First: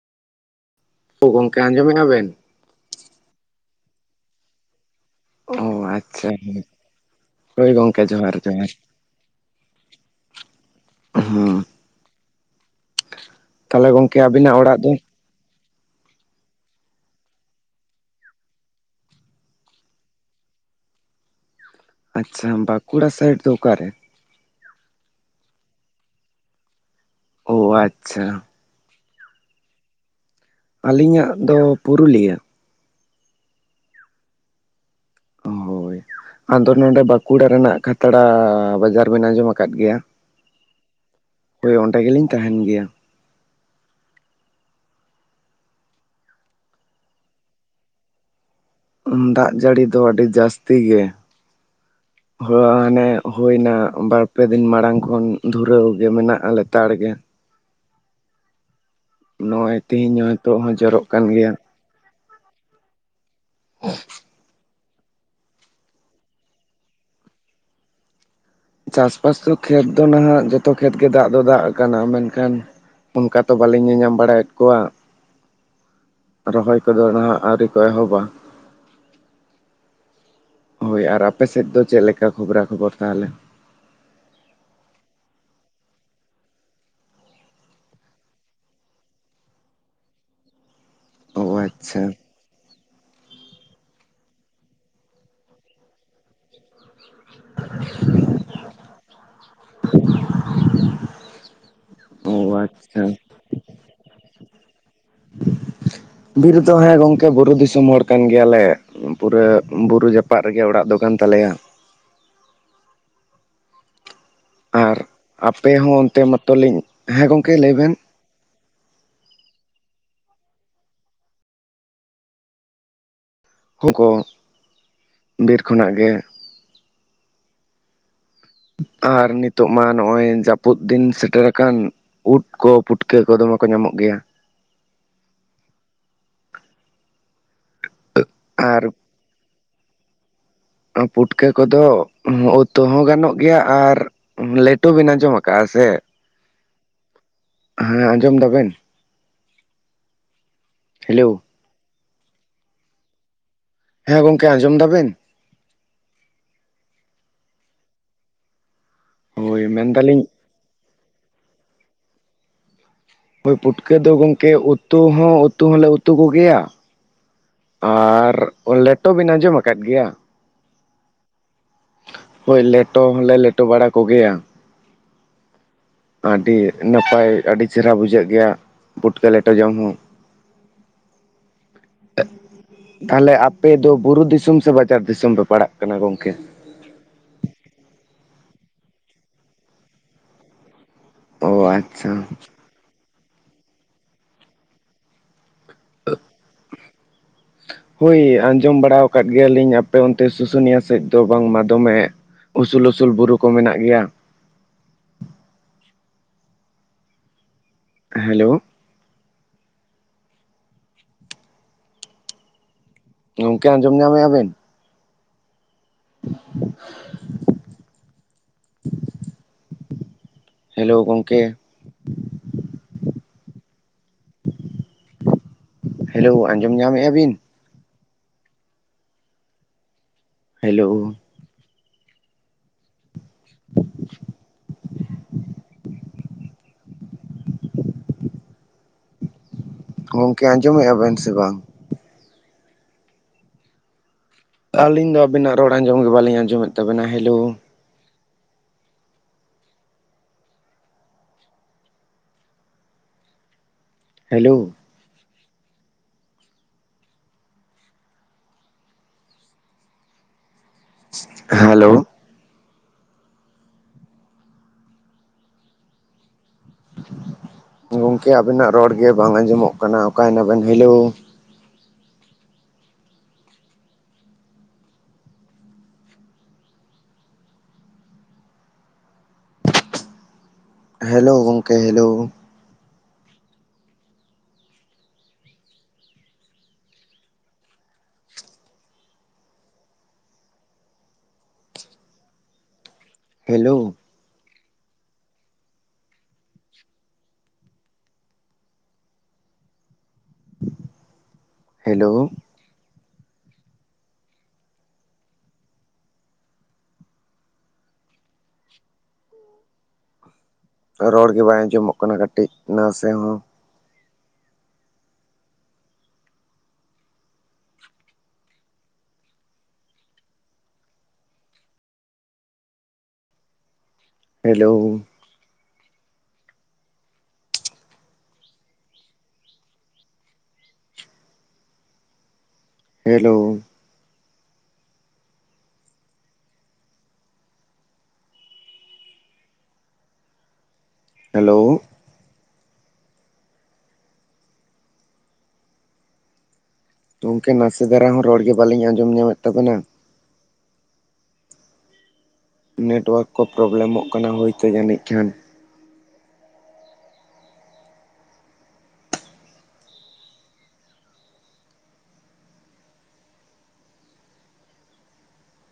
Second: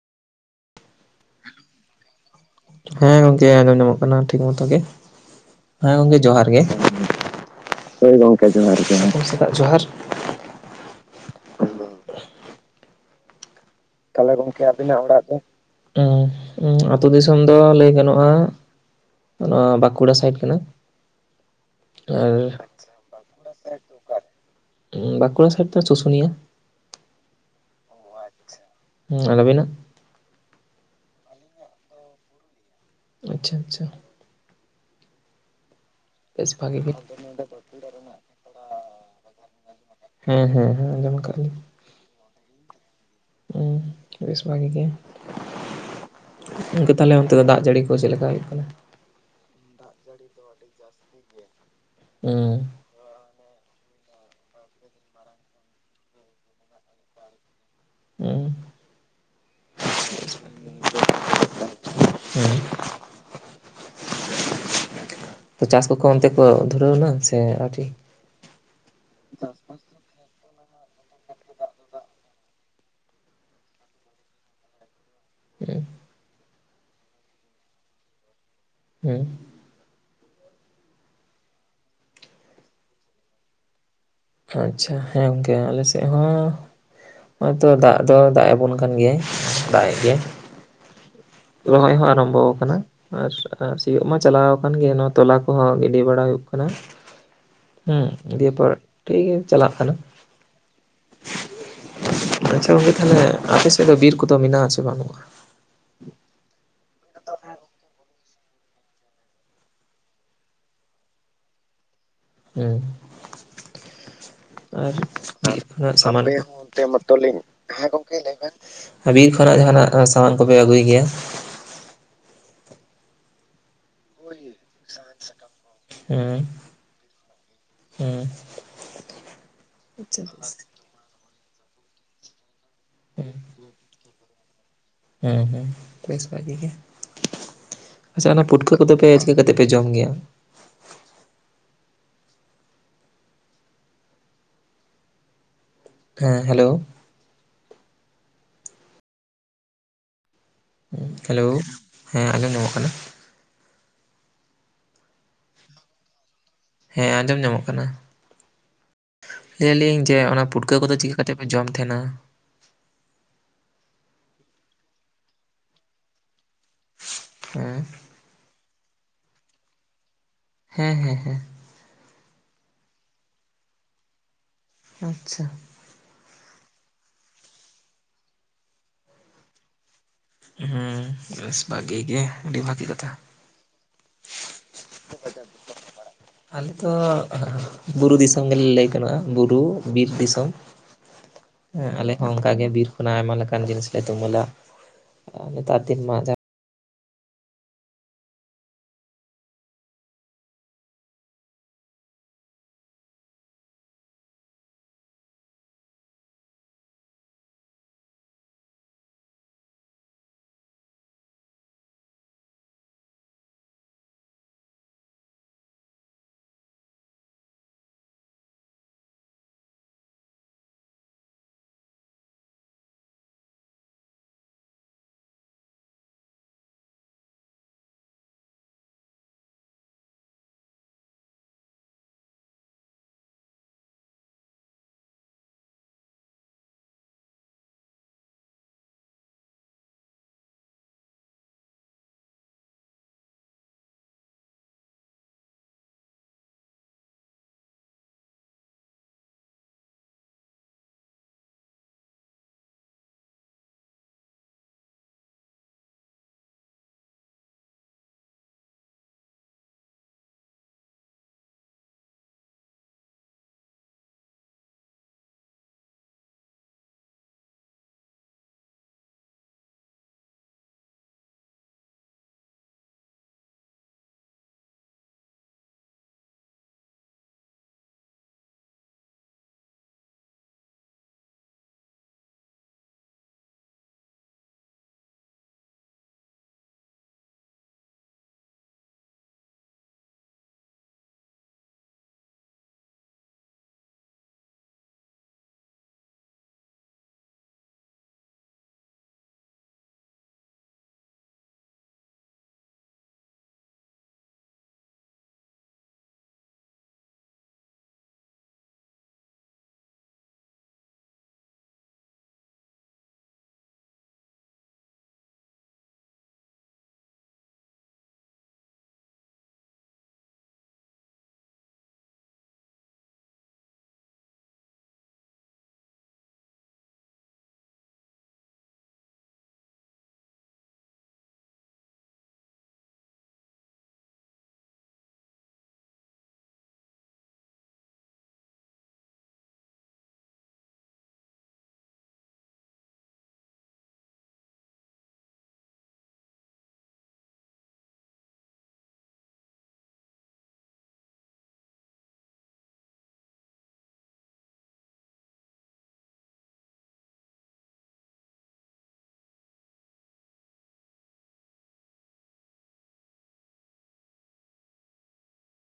ᱜᱚᱢᱠᱮ ᱟᱸᱡᱚᱢᱮᱫ ᱟᱵᱮᱱ ᱦᱮᱸ ᱜᱚᱢᱠᱮ ᱟᱸᱡᱚᱢ ᱧᱟᱢᱚᱜ ᱠᱟᱱᱟ ᱴᱷᱤᱠ ᱢᱚᱛᱚ ᱜᱮ ᱚ ᱦᱮᱸ ᱜᱚᱢᱠᱮ ᱟᱪᱪᱷᱟ ᱡᱚᱦᱟᱨ ᱜᱮ ᱦᱳᱭ ᱜᱚᱢᱠᱮ ᱡᱚᱦᱟᱨ ᱜᱮ ᱥᱮᱫᱟᱜ ᱡᱚᱦᱟᱨ [unintelligible] ᱦᱮᱸ ᱛᱟᱦᱚᱞᱮ ᱜᱚᱝᱠᱮ ᱜᱚᱝᱠᱮ ᱟᱵᱤᱱᱟᱜ ᱚᱲᱟᱜ ᱫᱚ ᱦᱮᱸ ᱟᱹᱛᱩ ᱫᱤᱥᱚᱢ ᱫᱚ ᱞᱟᱹᱭ ᱜᱟᱱᱚᱜᱼᱟ ᱱᱚᱣᱟ ᱵᱟᱸᱠᱩᱲᱟ ᱥᱟᱭᱤᱰ ᱠᱟᱱᱟ ᱟᱨ ᱟᱪᱪᱷᱟ ᱵᱟᱸᱠᱩᱲᱟ ᱥᱟᱭᱤᱰ ᱫᱚ ᱚᱠᱟᱨᱮ ᱵᱟᱸᱠᱩᱲᱟ ᱥᱟᱦᱮᱰ ᱛᱚ ᱪᱩᱥᱩᱱᱤᱭᱟ ᱟᱪᱪᱷᱟ ᱦᱮᱸ ᱟ ᱟᱹᱵᱤᱱᱟᱜ ᱟᱹᱞᱤᱧᱟᱜ ᱫᱚ ᱯᱩᱨᱩᱞᱤᱭᱟᱹ ᱟᱪᱪᱷᱟ ᱟᱪᱪᱷᱟ ᱦᱳᱭ [inaudible] ᱟᱫᱚ ᱵᱷᱟᱜᱤ ᱜᱮ ᱱᱚᱰᱮ ᱵᱟᱸᱠᱩᱲᱟ ᱨᱮᱱᱟᱜ ᱠᱷᱟᱛᱲᱟ ᱵᱟᱡᱟᱨ ᱵᱮᱤᱱ ᱟᱸᱡᱚᱢ ᱟᱠᱟᱫ ᱜᱮᱭᱟ ᱦᱮᱸ ᱦᱮᱸ ᱦᱮᱸ ᱟᱸᱡᱚᱢ ᱠᱟᱜ ᱟᱞᱤᱧ ᱦᱳᱭ ᱚᱸᱰᱮ ᱜᱮᱞᱤᱧ ᱛᱟᱦᱮᱱ ᱜᱮᱭᱟ ᱦᱩᱸ ᱵᱮᱥ ᱵᱷᱟᱹᱜᱤ ᱜᱮ ᱤᱱᱠᱟᱹ ᱛᱟᱦᱞᱮ ᱚᱱᱛᱮ ᱫᱚ ᱫᱟᱜ ᱡᱟᱹᱲᱤ ᱠᱚ ᱪᱮᱫ ᱞᱮᱠᱟ ᱦᱩᱭᱩᱜ ᱠᱟᱱᱟ? ᱫᱟᱜ ᱡᱟᱹᱲᱤ ᱫᱚ ᱟᱹᱰᱤ ᱡᱟᱹᱥᱛᱤ ᱜᱮ ᱦᱚ ᱦᱩᱸ ᱢᱟᱱᱮ ᱦᱩᱭᱱᱟ ᱵᱟᱨᱯᱮ ᱫᱤᱱ ᱢᱟᱲᱟᱝ ᱠᱷᱚᱱ ᱫᱷᱩᱨᱟᱹᱣ ᱜᱮ ᱢᱮᱱᱟᱜᱼᱟ ᱞᱮᱛᱟᱲ ᱜᱮ ᱦᱮᱸ ᱱᱚᱜᱼᱚᱭ ᱛᱮᱦᱮᱧ ᱦᱚᱸ ᱱᱤᱛᱚᱜ ᱦᱚᱸ ᱡᱚᱨᱚᱜ ᱠᱟᱱ ᱜᱮᱭᱟ ᱦᱮᱸ [unintelligible] ᱦᱮᱸ [inaudible] ᱪᱟᱥ ᱠᱚᱠᱚ ᱚᱱᱛᱮ ᱠᱚ ᱫᱷᱩᱨᱟᱹᱣᱱᱟ ᱥᱮ ᱟᱹᱣᱨᱤ ᱪᱟᱥᱵᱟᱥ ᱫᱚ ᱠᱷᱮᱛ ᱫᱚ ᱱᱟᱦᱟᱜ ᱡᱚᱛᱚ ᱡᱚᱛᱚ ᱠᱷᱮᱛ ᱜᱮ ᱫᱟᱜ ᱫᱚ ᱫᱟᱜ ᱟᱠᱟᱱᱟ ᱢᱮᱱᱠᱷᱟᱱ ᱚᱱᱠᱟ ᱛᱚ ᱵᱟᱞᱤᱧ ᱧᱮᱧᱟᱢ ᱵᱟᱲᱟᱭᱮᱫ ᱠᱚᱣᱟ ᱦᱮᱸ ᱨᱚᱦᱚᱭ ᱠᱚᱫᱚ ᱱᱟᱦᱟᱜ ᱟᱹᱣᱨᱤ ᱠᱚ ᱮᱦᱚᱵᱟ ᱦᱮᱸ ᱦᱳᱭ ᱟᱨ ᱟᱯᱮ ᱥᱮᱫ ᱫᱚ ᱪᱮᱫ ᱞᱮᱠᱟ ᱠᱷᱚᱵᱽᱨᱟ ᱠᱷᱚᱵᱚᱨ ᱛᱟᱦᱚᱞᱮ ᱟᱪᱪᱷᱟ ᱦᱮᱸ ᱜᱚᱝᱠᱮ ᱟᱞᱮᱥᱮᱫ ᱦᱚᱸ ᱦᱚᱭᱛᱚ ᱫᱟᱜ ᱫᱚ ᱫᱟᱜ ᱟᱵᱚᱱ ᱠᱟᱱ ᱜᱮᱭᱟᱭ ᱫᱟᱜ ᱮ ᱜᱮ ᱚ ᱨᱚᱦᱚᱭ ᱦᱚᱸ ᱟᱪᱪᱷᱟ ᱟᱨᱟᱢᱵᱷᱚ ᱟᱠᱟᱱᱟ ᱟᱨ ᱥᱤᱭᱳᱜ ᱢᱟ ᱪᱟᱞᱟᱣ ᱟᱠᱟᱱ ᱜᱮ ᱱᱚᱶᱟ ᱛᱚᱞᱟ ᱠᱚᱦᱚᱸ ᱜᱤᱰᱤ ᱵᱟᱲᱟ ᱦᱩᱭᱩᱜ ᱠᱟᱱᱟ ᱦᱮᱸ ᱫᱤᱭᱮᱯᱚᱨ ᱴᱷᱤᱠ ᱜᱮᱭᱟ ᱪᱟᱞᱟᱜ ᱠᱟᱱᱟ ᱟᱪᱪᱷᱟ ᱜᱚᱝᱠᱮ ᱛᱟᱦᱞᱮ ᱟᱯᱮ ᱥᱮᱫ ᱫᱚ ᱵᱤᱨ ᱠᱚᱫᱚ ᱢᱮᱱᱟᱜ ᱟᱥᱮ ᱵᱟᱹᱱᱩᱜᱼᱟ ᱵᱤᱨ ᱫᱚ ᱦᱮᱸ ᱜᱚᱝᱠᱮ ᱵᱩᱨᱩ ᱫᱤᱥᱚᱢ ᱦᱚᱲ ᱠᱟᱱ ᱜᱮᱭᱟᱞᱮ ᱯᱩᱨᱟᱹ ᱵᱩᱨᱩ ᱡᱟᱯᱟᱜᱫ ᱨᱮᱜᱮ ᱚᱲᱟᱜ ᱫᱚ ᱠᱟᱱᱟᱱ ᱛᱟᱞᱮᱭᱟ ᱦᱮᱸ ᱟᱨ ᱟᱯᱮ [unintelligible] ᱟᱨ ᱦᱚᱸ ᱚᱱᱛᱮ ᱥᱟᱢᱟᱱ ᱨᱮᱭᱟᱜ ᱚᱱᱛᱮ ᱢᱟᱛᱚᱞᱤᱧ ᱦᱮᱸ ᱢᱚᱛᱚᱞᱤᱧ ᱜᱚᱝᱠᱮ ᱞᱟᱹᱭ ᱡᱟᱦᱟᱸ ᱵᱮᱱ ᱠᱚ ᱵᱤᱨ ᱠᱷᱚᱱᱟᱜ ᱡᱟᱦᱟᱱᱟᱜ ᱥᱟᱢᱟᱱ ᱠᱚᱯᱮ ᱟᱹᱜᱩᱭ ᱜᱮᱭᱟ ᱦᱚᱸᱠᱚ ᱵᱤᱨ ᱠᱷᱚᱱᱟᱜ ᱜᱮ ᱦᱮᱸ ᱦᱮᱸ ᱟᱨ ᱱᱤᱛᱚᱜ ᱢᱟ ᱟᱪᱪᱷᱟ ᱱᱚᱜᱼᱚᱭ ᱡᱟᱹᱯᱩᱫ ᱫᱤᱱ ᱥᱮᱴᱮᱨᱟ ᱟᱠᱟᱱ ᱩᱫ ᱠᱚ ᱯᱩᱴᱠᱟᱹ ᱠᱚᱫᱚ ᱢᱟ ᱠᱚ ᱧᱟᱢᱚᱜ ᱜᱮᱭᱟ ᱦᱮᱸ ᱦᱮᱸ ᱵᱮᱥ ᱵᱷᱟᱜᱮ ᱜᱮ ᱟᱪᱪᱷᱟ ᱚᱱᱟ ᱯᱩᱴᱠᱟᱹ ᱟᱨ ᱠᱚᱫᱚ ᱯᱮ ᱪᱤᱠᱟᱹ ᱠᱟᱛᱮ ᱯᱮ ᱡᱚᱢ ᱜᱮᱭᱟ ᱯᱩᱴᱠᱟᱹ ᱠᱚᱫᱚ ᱩᱛᱩ ᱦᱚᱸ ᱜᱟᱱᱚᱜ ᱜᱮᱭᱟ ᱟᱨ ᱞᱮᱴᱚ ᱵᱤᱱ ᱟᱸᱡᱚᱢ ᱟᱠᱟᱼᱟ ᱥᱮ ᱦᱮᱸ ᱦᱮᱞᱳ ᱦᱮᱸ ᱟᱸᱡᱚᱢ ᱫᱟᱵᱮᱱ ᱦᱮᱞᱳ ᱦᱮᱸ ᱟᱸᱡᱚᱢ ᱧᱟᱢᱚᱜᱚᱜ ᱠᱟᱱᱟ ᱦᱮᱸ ᱜᱚᱝᱠᱮ ᱟᱸᱡᱚᱢ ᱫᱟᱵᱮᱱ ᱦᱮᱸ ᱟᱸᱡᱚᱢ ᱧᱟᱢᱚᱜ ᱠᱟᱱᱟ ᱦᱳᱭ ᱞᱟᱹᱭᱟᱞᱤᱧ ᱡᱮ ᱢᱮᱱᱫᱟᱞᱤᱧ ᱚᱱᱟ ᱯᱩᱴᱠᱟᱹ ᱠᱚᱫᱚ ᱪᱤᱠᱟᱹ ᱠᱟᱛᱮ ᱯᱮ ᱡᱚᱢ ᱛᱟᱸᱦᱮᱱᱟ ᱦᱳᱭ ᱯᱩᱴᱠᱟᱹ ᱫᱚ ᱜᱚᱝᱠᱮ ᱩᱛᱩ ᱦᱚᱸ ᱩᱛᱩ ᱦᱚᱸᱞᱮ ᱩᱛᱩ ᱠᱚᱜᱮᱭᱟ ᱦᱮᱸ ᱟᱨ ᱞᱮᱴᱚ ᱵᱤᱱ ᱟᱸᱡᱚᱢ ᱟᱠᱟᱫ ᱜᱮᱭᱟ ᱦᱮᱸ ᱦᱮᱸ ᱦᱮᱸ ᱦᱳᱭ ᱞᱮᱴᱚ ᱦᱚᱸᱞᱮ ᱞᱮᱴᱚ ᱵᱟᱲᱟ ᱠᱚᱜᱮᱭᱟ ᱟᱪᱪᱷᱟ ᱟᱹᱰᱤ ᱱᱟᱯᱟᱭ ᱟᱹᱰᱤ ᱪᱮᱦᱨᱟ ᱵᱩᱡᱷᱟᱹᱜ ᱜᱮᱭᱟ ᱯᱩᱴᱠᱟᱹ ᱞᱮᱴᱚ ᱡᱚᱢ ᱦᱚᱸ ᱦᱮ ᱵᱮᱥ ᱵᱷᱟᱜᱤ ᱜᱮ ᱟᱹᱰᱤ ᱵᱷᱟᱜᱤ ᱠᱟᱛᱷᱟ ᱛᱟᱦᱚᱞᱮ ᱟᱯᱮ ᱫᱚ ᱵᱩᱨᱩ ᱫᱤᱥᱚᱢ ᱥᱮ ᱵᱟᱡᱟᱨ ᱫᱤᱥᱚᱢ ᱯᱮ ᱯᱟᱲᱟᱜ ᱠᱟᱱᱟ ᱜᱚᱢᱠᱮ ᱟᱞᱮᱫᱚ ᱵᱩᱨᱩ ᱫᱤᱥᱚᱢ ᱜᱮᱞᱮ ᱞᱟᱹᱭ ᱠᱟᱱᱟ ᱵᱩᱨᱩ ᱵᱤᱨ ᱫᱤᱥᱚᱢ ᱚ ᱦᱮᱸ ᱟᱞᱮ ᱟᱪᱪᱷᱟ ᱦᱚᱸ ᱚᱱᱠᱟᱜᱮ ᱵᱤᱨ ᱟᱭᱢᱟ ᱞᱮᱠᱟᱱ ᱡᱤᱱᱤᱥ ᱞᱮ ᱛᱩᱢᱟᱹᱞᱟ ᱱᱮᱛᱟᱨ ᱫᱤᱱ ᱢᱟ ᱡᱟᱼᱼ ᱦᱳᱭ ᱟᱸᱡᱚᱢ ᱵᱟᱲᱟ ᱟᱠᱟᱫ ᱜᱮᱭᱟᱞᱤᱧ ᱟᱯᱮ ᱚᱱᱛᱮ ᱥᱩᱥᱩᱱᱤᱭᱟ ᱥᱮᱫ ᱫᱚ ᱵᱟᱝᱢᱟ ᱫᱚᱢᱮ ᱩᱥᱩᱞ ᱩᱥᱩᱞ ᱵᱩᱨᱩ ᱠᱚ ᱢᱮᱱᱟᱜ ᱜᱮᱭᱟ ᱦᱮᱞᱳ ᱜᱚᱢᱠᱮ ᱟᱸᱡᱚᱢ ᱧᱟᱢᱮᱼᱟ ᱵᱮᱱ [unintelligible] ᱦᱮᱞᱳ ᱜᱚᱢᱠᱮ ᱦᱮᱞᱳ ᱟᱸᱡᱚᱢ ᱧᱟᱢᱮᱼᱟ ᱵᱤᱱ ᱦᱮᱞᱳ [unintelligible] ᱜᱚᱢᱠᱮ ᱟᱸᱡᱚᱢᱮᱼᱟ ᱵᱮᱱ ᱥᱮ ᱵᱟᱝ ᱟᱹᱞᱤᱧ ᱫᱚ ᱟᱵᱤᱱᱟᱜ ᱨᱚᱲ ᱟᱸᱡᱚᱢ ᱜᱮ ᱵᱟᱹᱞᱤᱧ ᱟᱸᱡᱚᱢᱮᱫ ᱛᱟᱵᱤᱱᱟ ᱦᱮᱞᱳ ᱦᱮᱞᱳ ᱦᱮᱞᱳ ᱜᱚᱢᱠᱮ ᱟᱵᱤᱱᱟᱜ ᱨᱚᱲ ᱜᱮ ᱵᱟᱝ ᱟᱸᱡᱚᱢᱚᱜ ᱠᱟᱱᱟ ᱚᱠᱟᱭᱮᱱᱟ ᱵᱮᱱ ᱦᱤᱞᱳ ᱦᱮᱞᱳ ᱜᱚᱢᱠᱮ ᱦᱮᱞᱳ ᱦᱮᱞᱳ ᱦᱮᱞᱳ ᱨᱚᱲᱜᱮ ᱵᱟᱭ ᱟᱸᱡᱚᱢᱚᱜ ᱠᱟᱱᱟ ᱠᱟᱹᱴᱤᱡᱽ ᱱᱟᱥᱮ ᱦᱚᱸ ᱦᱮᱞᱳ ᱦᱮᱞᱳ ᱦᱮᱞᱳ ᱜᱚᱢᱠᱮ ᱱᱟᱥᱮ ᱫᱷᱟᱨᱟ ᱦᱚᱸ ᱨᱚᱲ ᱜᱮ ᱵᱟᱞᱤᱧ ᱟᱸᱡᱚᱢ ᱧᱟᱢᱮᱫ ᱛᱟᱵᱤᱱᱟ ᱱᱮᱴᱣᱟᱨᱠ ᱠᱚ ᱯᱨᱚᱵᱞᱮᱢᱚᱜ ᱠᱟᱱᱟ ᱦᱳᱭᱛᱳ ᱡᱟᱹᱱᱤᱡ ᱠᱷᱟᱱ